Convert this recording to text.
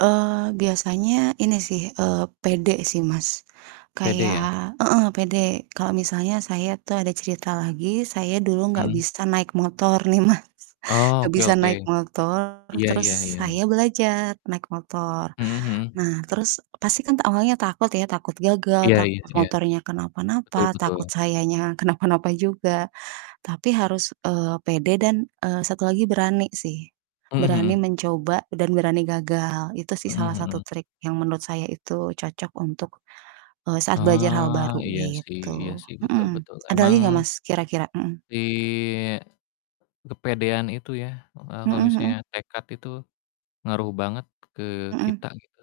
Eee, biasanya ini sih, eee, pede sih Mas, Pede ya. kayak heeh, pede. Kalo misalnya saya tuh ada cerita lagi, saya dulu nggak Mmm. bisa naik motor nih Mas, nggak Oke bisa oke. naik motor Iya terus iya iya iya. saya belajar naik motor. Mhm mhm. Nah, terus pasti kan awalnya takut ya, takut gagal, Iya iya takut iya. motornya Betul kenapa-napa, betul. takut sayanya kenapa-napa juga. Tapi harus, eee, pede dan, eee, satu lagi berani sih, Mhm berani mhm. mencoba dan berani gagal itu sih Mhm salah satu mhm. trik yang menurut saya itu cocok untuk, eee, saat belajar hal Ah, baru iya sih iya gitu. sih, betul Mhm. betul. Ada Emang lagi nggak, Mas, kira-kira? Mhm. Si kepedean itu ya, maka Mhm kalau mhm. misalnya tekad itu ngaruh banget ke Mhm. kita gitu.